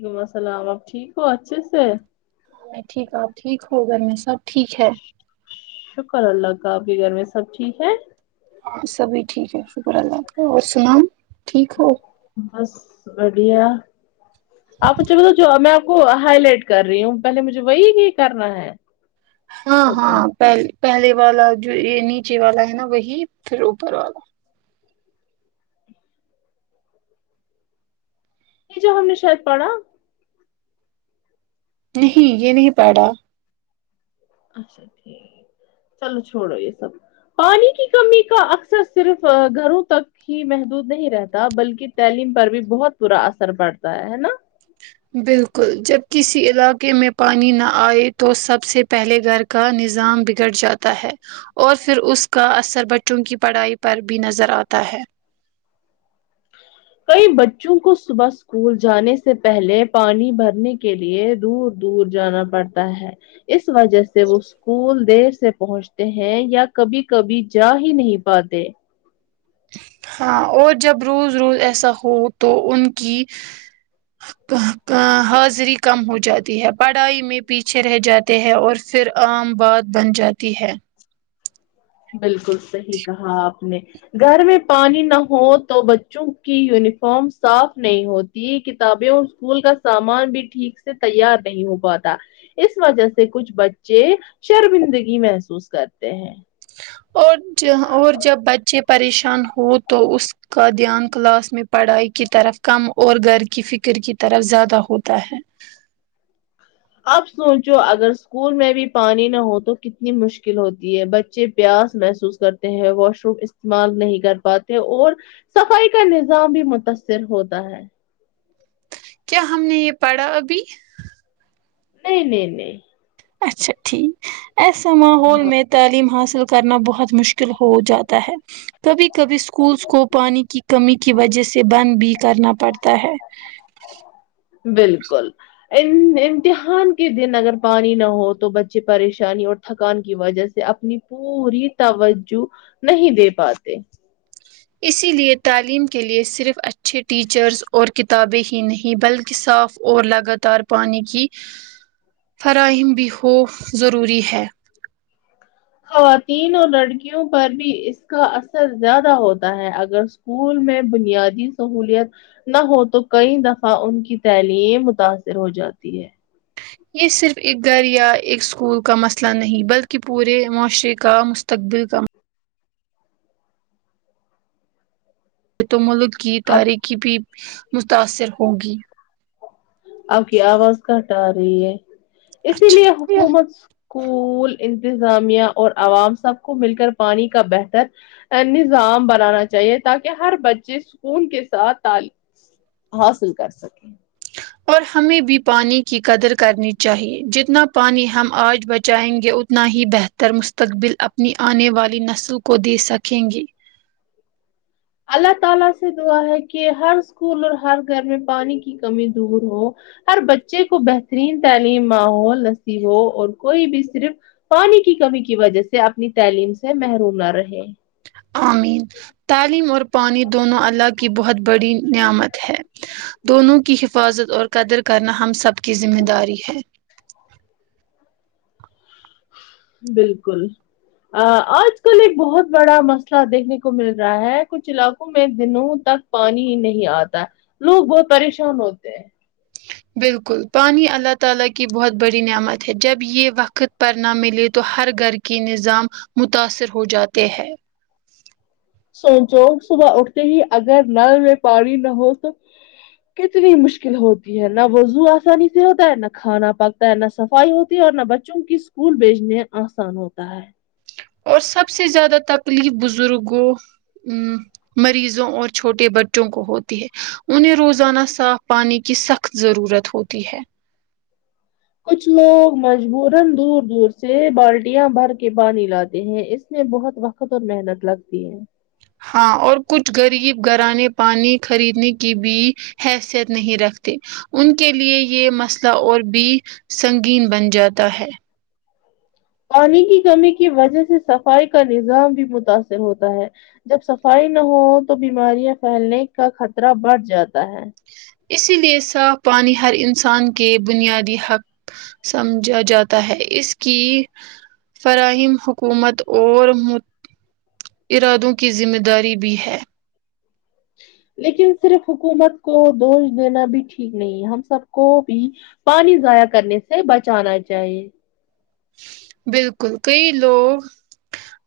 وعلیکم السلام اپ ٹھیک ہو اچھے سے میں ٹھیک آپ ٹھیک ہو گھر میں سب ٹھیک ہے شکر اللہ کا آپ کے گھر میں سب ٹھیک ہے ہاں سبھی ٹھیک ہے شکر اللہ کا اور سناو آپ ٹھیک ہو بس بڑھیا آپ اچھ ب جو میں آپ کو ہائی لائٹ کر رہی ہوں پہلے مجھے وہی ہی کرنا ہے ہاں اوپن ہاں پل پہلے والا جو یہ نیچے والا ہے نا وہی پھر اوپر والا یہ جو ہم نے شاید پڑھا نہیں یہ نہیں پڑھا اچھا ٹھیک چلو چھوڑو یہ سب پانی کی کمی کا اکثر صرف گھروں تک ہی محدود نہیں رہتا بلکہ تعلیم پر بھی بہت برا اثر پڑتا ہے نا بالکل جب کسی علاقے میں پانی نہ آئے تو سب سے پہلے گھر کا نظام بگڑ جاتا ہے اور پھر اس کا اثر بچوں کی پڑھائی پر بھی نظر آتا ہے کئی بچوں کو صبح اسکول جانے سے پہلے پانی بھرنے کے لیے دور دور جانا پڑتا ہے اس وجہ سے وہ اسکول دیر سے پہنچتے ہیں یا کبھی کبھی جا ہی نہیں پاتے ہاں اور جب روز روز ایسا ہو تو ان کی حاضری کم ہو جاتی ہے پڑھائی میں پیچھے رہ جاتے ہے اور پھر عام بات بن جاتی ہے بالکل صحیح کہا آپ نے گھر میں پانی نہ ہو تو بچوں کی یونیفارم صاف نہیں ہوتی کتابیں اور اسکول کا سامان بھی ٹھیک سے تیار نہیں ہو پاتا اس وجہ سے کچھ بچے شرمندگی محسوس کرتے ہیں اور ج اور جب بچے پریشان ہو تو اس کا دھیان کلاس میں پڑھائی کی طرف کم اور گھر کی فکر کی طرف زیادہ ہوتا ہے اب سوچو اگر اسکول میں بھی پانی نہ ہو تو کتنی مشکل ہوتی ہے بچے پیاس محسوس کرتے ہیں واش روم استعمال نہیں کر پاتے اور صفائی کا نظام بھی متاثر ہوتا ہے کیا ہم نے یہ پڑھا ابھی نہیں نہیں نہیں اچھا ٹھیک ایسا ماحول میں تعلیم حاصل کرنا بہت مشکل ہو جاتا ہے کبھی کبھی اسکولس کو پانی کی کمی کی وجہ سے بند بھی کرنا پڑتا ہے بالکل ام امتحان کے دن اگر پانی نہ ہو تو بچے پریشانی اور تھکان کی وجہ سے اپنی پوری توجہ نہیں دے پاتے اسی لیے تعلیم کے لیے صرف اچھے ٹیچرز اور کتابیں ہی نہیں بلکہ صاف اور لگاتار پانی کی فراہم بھی ہو ضروری ہے خواتین اور لڑکیوں پر بھی اس کا اثر زیادہ ہوتا ہے اگر اسکول میں بنیادی سہولیت نہ ہو تو کئی دفعہ ان کی تعلیم متاثر ہو جاتی ہے یہ صرف ایک گھر یا ایک اسکول کا مسئلہ نہیں بلکہ پورے معاشرے کا مستقبل کا تو ملک کی اب تارییکی بھی متاثر ہوگی آپ کی آواز کٹ آ رہی ہے اسی لیے اچھا حکومت اسکول انتظامیہ اور عوام سب کو مل کر پانی کا بہتر نظام بنانا چاہیے تاکہ ہر بچے سکون کے ساتھ تعل حاصل کر سکیں اور ہمیں بھی پانی کی قدر کرنی چاہیے جتنا پانی ہم آج بچائیں گے اتنا اتنا ہی بہتر مستقبل اپنی آنے والی نسلوں کو دے سکیں گے اللہ تعالی سے دعا ہے کہ ہر اسکول اور ہر گھر میں پانی کی کمی دور ہو ہر بچے کو بہترین تعلیم ماحول نصیب ہو اور کوئی بھی صرف پانی کی کمی کی وجہ سے اپنی تعلیم سے محروم نہ رہے آمین تعلیم اور پانی دونوں اللہ کی بہت بڑی نعمت ہے دونوں کی حفاظت اور قدر کرنا ہم سب کی ذمہ داری ہے بالکل آ آج کل ایک بہت بڑا مسئلہ دیکھنے کو مل رہا ہے کچھ علاقوں میں دنوں تک پانی ہی نہیں آتا ہے لوگ بہت پریشان ہوتے ہیں بالکل پانی اللہ تعالی کی بہت بڑی نعمت ہے جب یہ وقت پر نہ ملے تو ہر گھر کی نظام متاثر ہو جاتے ہیں سوچو صبح اٹھتے ہی اگر نل میں پانی نہ ہو تو کتنی مشکل ہوتی ہے نہ وضو آسانی سے ہوتا ہے نہ کھانا پک تا نہ صفائی ہوتی ہے اور نہ بچوں کی اسکول بھیجنے آسان ہوتا ہے اور سب سے زیادہ تکلیف بزرگوں ا مریضوں اور چھوٹے بچوں کو ہوتی ہے انہیں روزانہ صاف پانی کی سخت ضرورت ہوتی ہے کچھ لوگ مجبورن دور دور سے بالٹیاں بھر کے پانی لاتے ہیں اس میں بہت وقت اور محنت لگتی ہے ہاں اور کچھ غریب گھرانے پانی خریدنے کی بھی حیثیت نہیں رکھتے ان کے لیے یہ مسئلہ اور بھی سنگین بن جاتا ہے پانی کی کمی کی وجہ سے صفائی کا نظام بھی متاثر ہوتا ہے جب صفائی نہ ہو تو بیماریاں پھیلنے کا خطرہ بڑھ جاتا ہے اسی لیے صاف پانی ہر انسان کے بنیادی حق سمجھا جاتا ہے اس کی فراہیم حکومت اور ارادوں کی ذمہ داری بھی ہے لیکن صرف حکومت کو دوش دینا بھی ٹھیک نہیں ہے ہم سب کو بھی پانی ضائع کرنے سے بچانا چاہیے بالکل کئی لوگ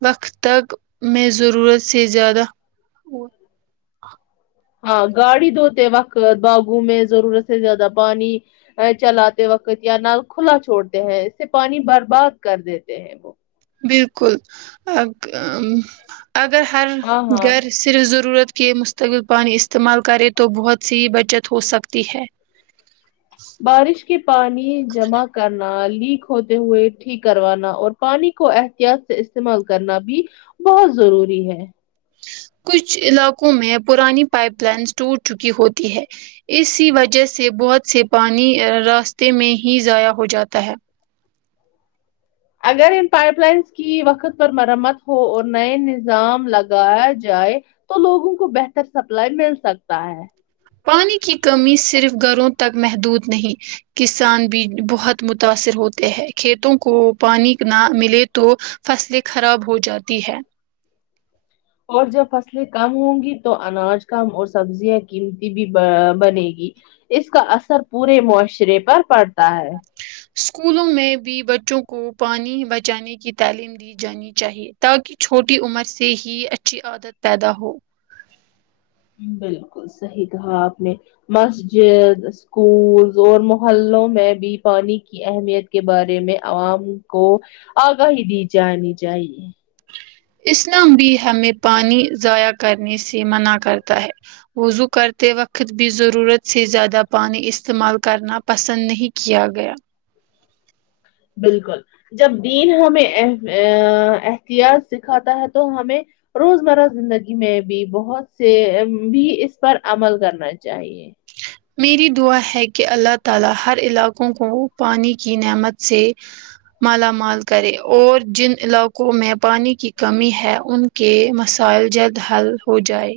وقت تک میں ضرورت سے زیادہ ہاں گاڑی دھوتے وقت باغوں میں ضرورت سے زیادہ پانی چلاتے وقت یا نل کھلا چھوڑتے ہیں اس سے پانی برباد کر دیتے ہیں وہ بالکل ا اگ اگر ہر ہاں ہاں گھر صرف ضرورت کے مستقل پانی استعمال کرے تو بہت سی بچت ہو سکتی ہے بارش کے پانی جمع کرنا لیک ہوتے ہوئے ٹھیک کروانا اور پانی کو احتیاط سے استعمال کرنا بھی بہت ضروری ہے کچھ علاقوں میں پرانی پائپ لائنس ٹوٹ چکی ہوتی ہے اسی وجہ سے بہت سے پانی راستے میں ہی ضائع ہو جاتا ہے اگر ان پائپ لائنس کی وقت پر مرمت ہو اور نئے نظام لگایا جائے تو لوگوں کو بہتر سپلائی مل سکتا ہے پانی کی کمی صرف گھروں تک محدود نہیں کسان بھی بہت متاثر ہوتے ہیں کھیتوں کو پانی نہ ملے تو فصلیں خراب ہو جاتی ہے اور جب فصلیں کم ہوں گی تو اناج کم اور سبزیاں قیمتی بھی بنے گی اس کا اثر پورے معاشرے پر پڑتا ہے اسکولوں میں بھی بچوں کو پانی بچانے کی تعلیم دی جانی چاہیے تاکہ چھوٹی عمر سے ہی اچھی عادت پیدا ہو بالکل صحیح کہا آپ نے مسجد اسکول اور محلوں میں بھی پانی کی کی اہمیت کے بارے میں عوام کو آگاہی دی جانی چاہیے اسلام بھی ہمیں پانی ضائع کرنے سے منع کرتا ہے وضو کرتے وقت بھی ضرورت سے زیادہ پانی استعمال کرنا پسند نہیں کیا گیا بالکل جب دین ہمیں ا اے احتیاط سکھاتا ہے تو ہمیں روزمرہ زندگی میں بھی بہت سے بھی اس پر عمل کرنا چاہیے میری دعا ہے کہ اللہ تعالی ہر علاقوں کو پانی کی نعمت سے مالا مال کرے اور جن علاقوں میں پانی کی کمی ہے ان کہ مسائل جلد حل ہو جائے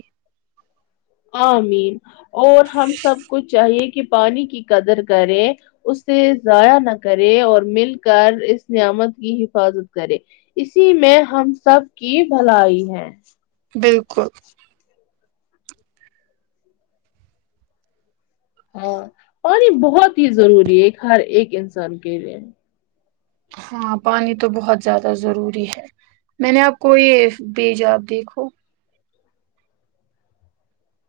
آمین اور ہم سب کو چاہیے کہ پانی کی قدر کریں اسے ضائع نہ کرے اور مل کر اس نعمت کی حفاظت کرے اسی میں ہم سب کی بھلائی ہے بالکل ہاں پانی بہت ہی ضروری ہے ہر ایک انسان کے لیے ہاں پانی تو بہت زیادہ ضروری ہے میں نے آپ کو یہ بھیجا آپ دیکھو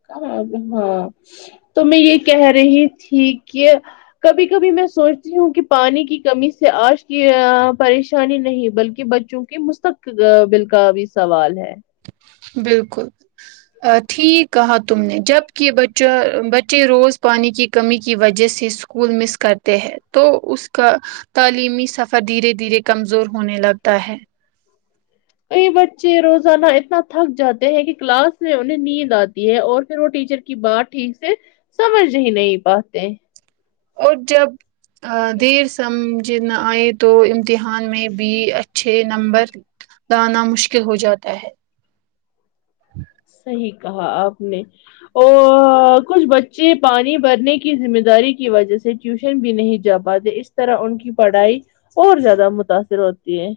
ہاں تو میں یہ کہہ رہی تھی کہ کبھی کبھی میں سوچتی ہوں کہ پانی کی کمی سے آج کی پریشانی نہیں بلکہ بچوں کہ مستقبل کا بھی سوال ہے بالکل ٹھیک کہا تم نے جب کہ بچہ بچے روز پانی کی کمی کی وجہ سے اسکول مس کرتے ہیں تو اس کا تعلیمی سفر دھیرے دھیرے کمزور ہونے لگتا ہے یہ بچے روزانہ اتنا تھک جاتے ہیں کہ کلاس میں انہیں نیند آتی ہے اور پھر وہ ٹیچر کی بات ٹھیک سے سمجھ ہی نہیں پاتے اور جب دیر سمجھ نہ آئے تو امتحان میں بھی اچھے نمبر لانا مشکل ہو جاتا ہے صحیح کہا آپ نے اور کچھ بچے پانی بھرنے کی ذمہ داری کی وجہ سے ٹیوشن بھی نہیں جا پاتے اس طرح ان کی پڑھائی اور زیادہ متاثر ہوتی ہے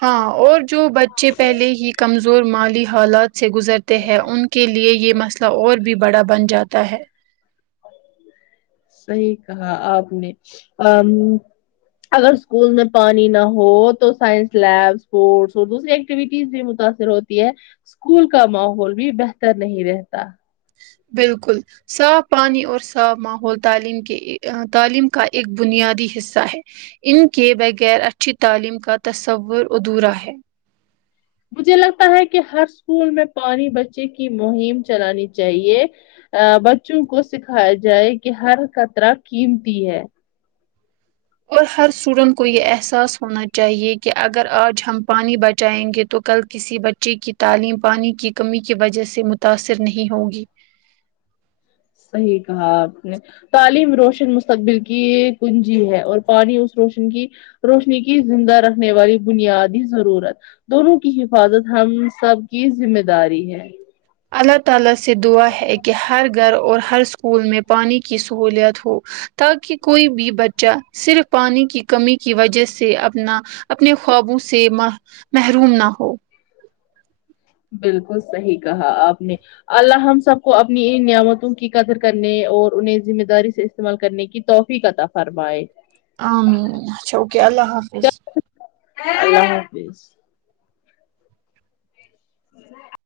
ہاں اور جو بچے پہلے ہی کمزور مالی حالات سے گزرتے ہیں ان کے لیے یہ مسئلہ اور بھی بڑا بن جاتا ہے صحیح کہا آپ نے ام اگر اسکول میں پانی نہ ہو تو سائنس لیب اسپورٹس اور دوسری ایکٹیوٹیز بھی متاثر ہوتی ہے اسکول کا ماحول بھی بہتر نہیں رہتا بالکل صاف پانی اور صاف ماحول تعلیم کے تعلیم کا ایک بنیادی حصہ ہے ان کے بغیر اچھی تعلیم کا تصور ادھورا ہے مجھے لگتا ہے کہ ہر اسکول میں پانی بچے کی مہم چلانی چاہیے ا بچوں کو سکھایا جائے کہ ہر قطرہ قیمتی ہے اور ہر اسٹوڈینٹ کو یہ احساس ہونا چاہیے کہ اگر آج ہم پانی بچائیں گے تو کل کسی بچ ے کی تعلیم پانی کی کمی کی وجہ سے متاثر نہیں ہوگی صحیح کہا آپ نے تعلیم روشن مستقبل کی کنجی ہے اور پانی اس روشن کی روشنی کی زندہ رکھنے والی بنیادی ضرورت دونوں کی حفاظت ہم سب کی ذمہ داری ہے اللہ تعالی سے دعا ہے کہ ہر گھر اور ہر اسکول میں پانی کی سہولیت ہو تاکہ کوئی بھی بچہ صرف پانی کی کمی کی وجہ سے اپنا اپنے خوابوں سے مح محروم نہ ہو بالکل صحیح کہا آپ نے اللہ ہم سب کو اپنی ان نعمتوں کی قدر کرنے اور انہیں ذمہ داری سے استعمال کرنے کی توفیق عطا فرماے امین اچھا اوکے اللہ حافظ اللہ حافظ ہ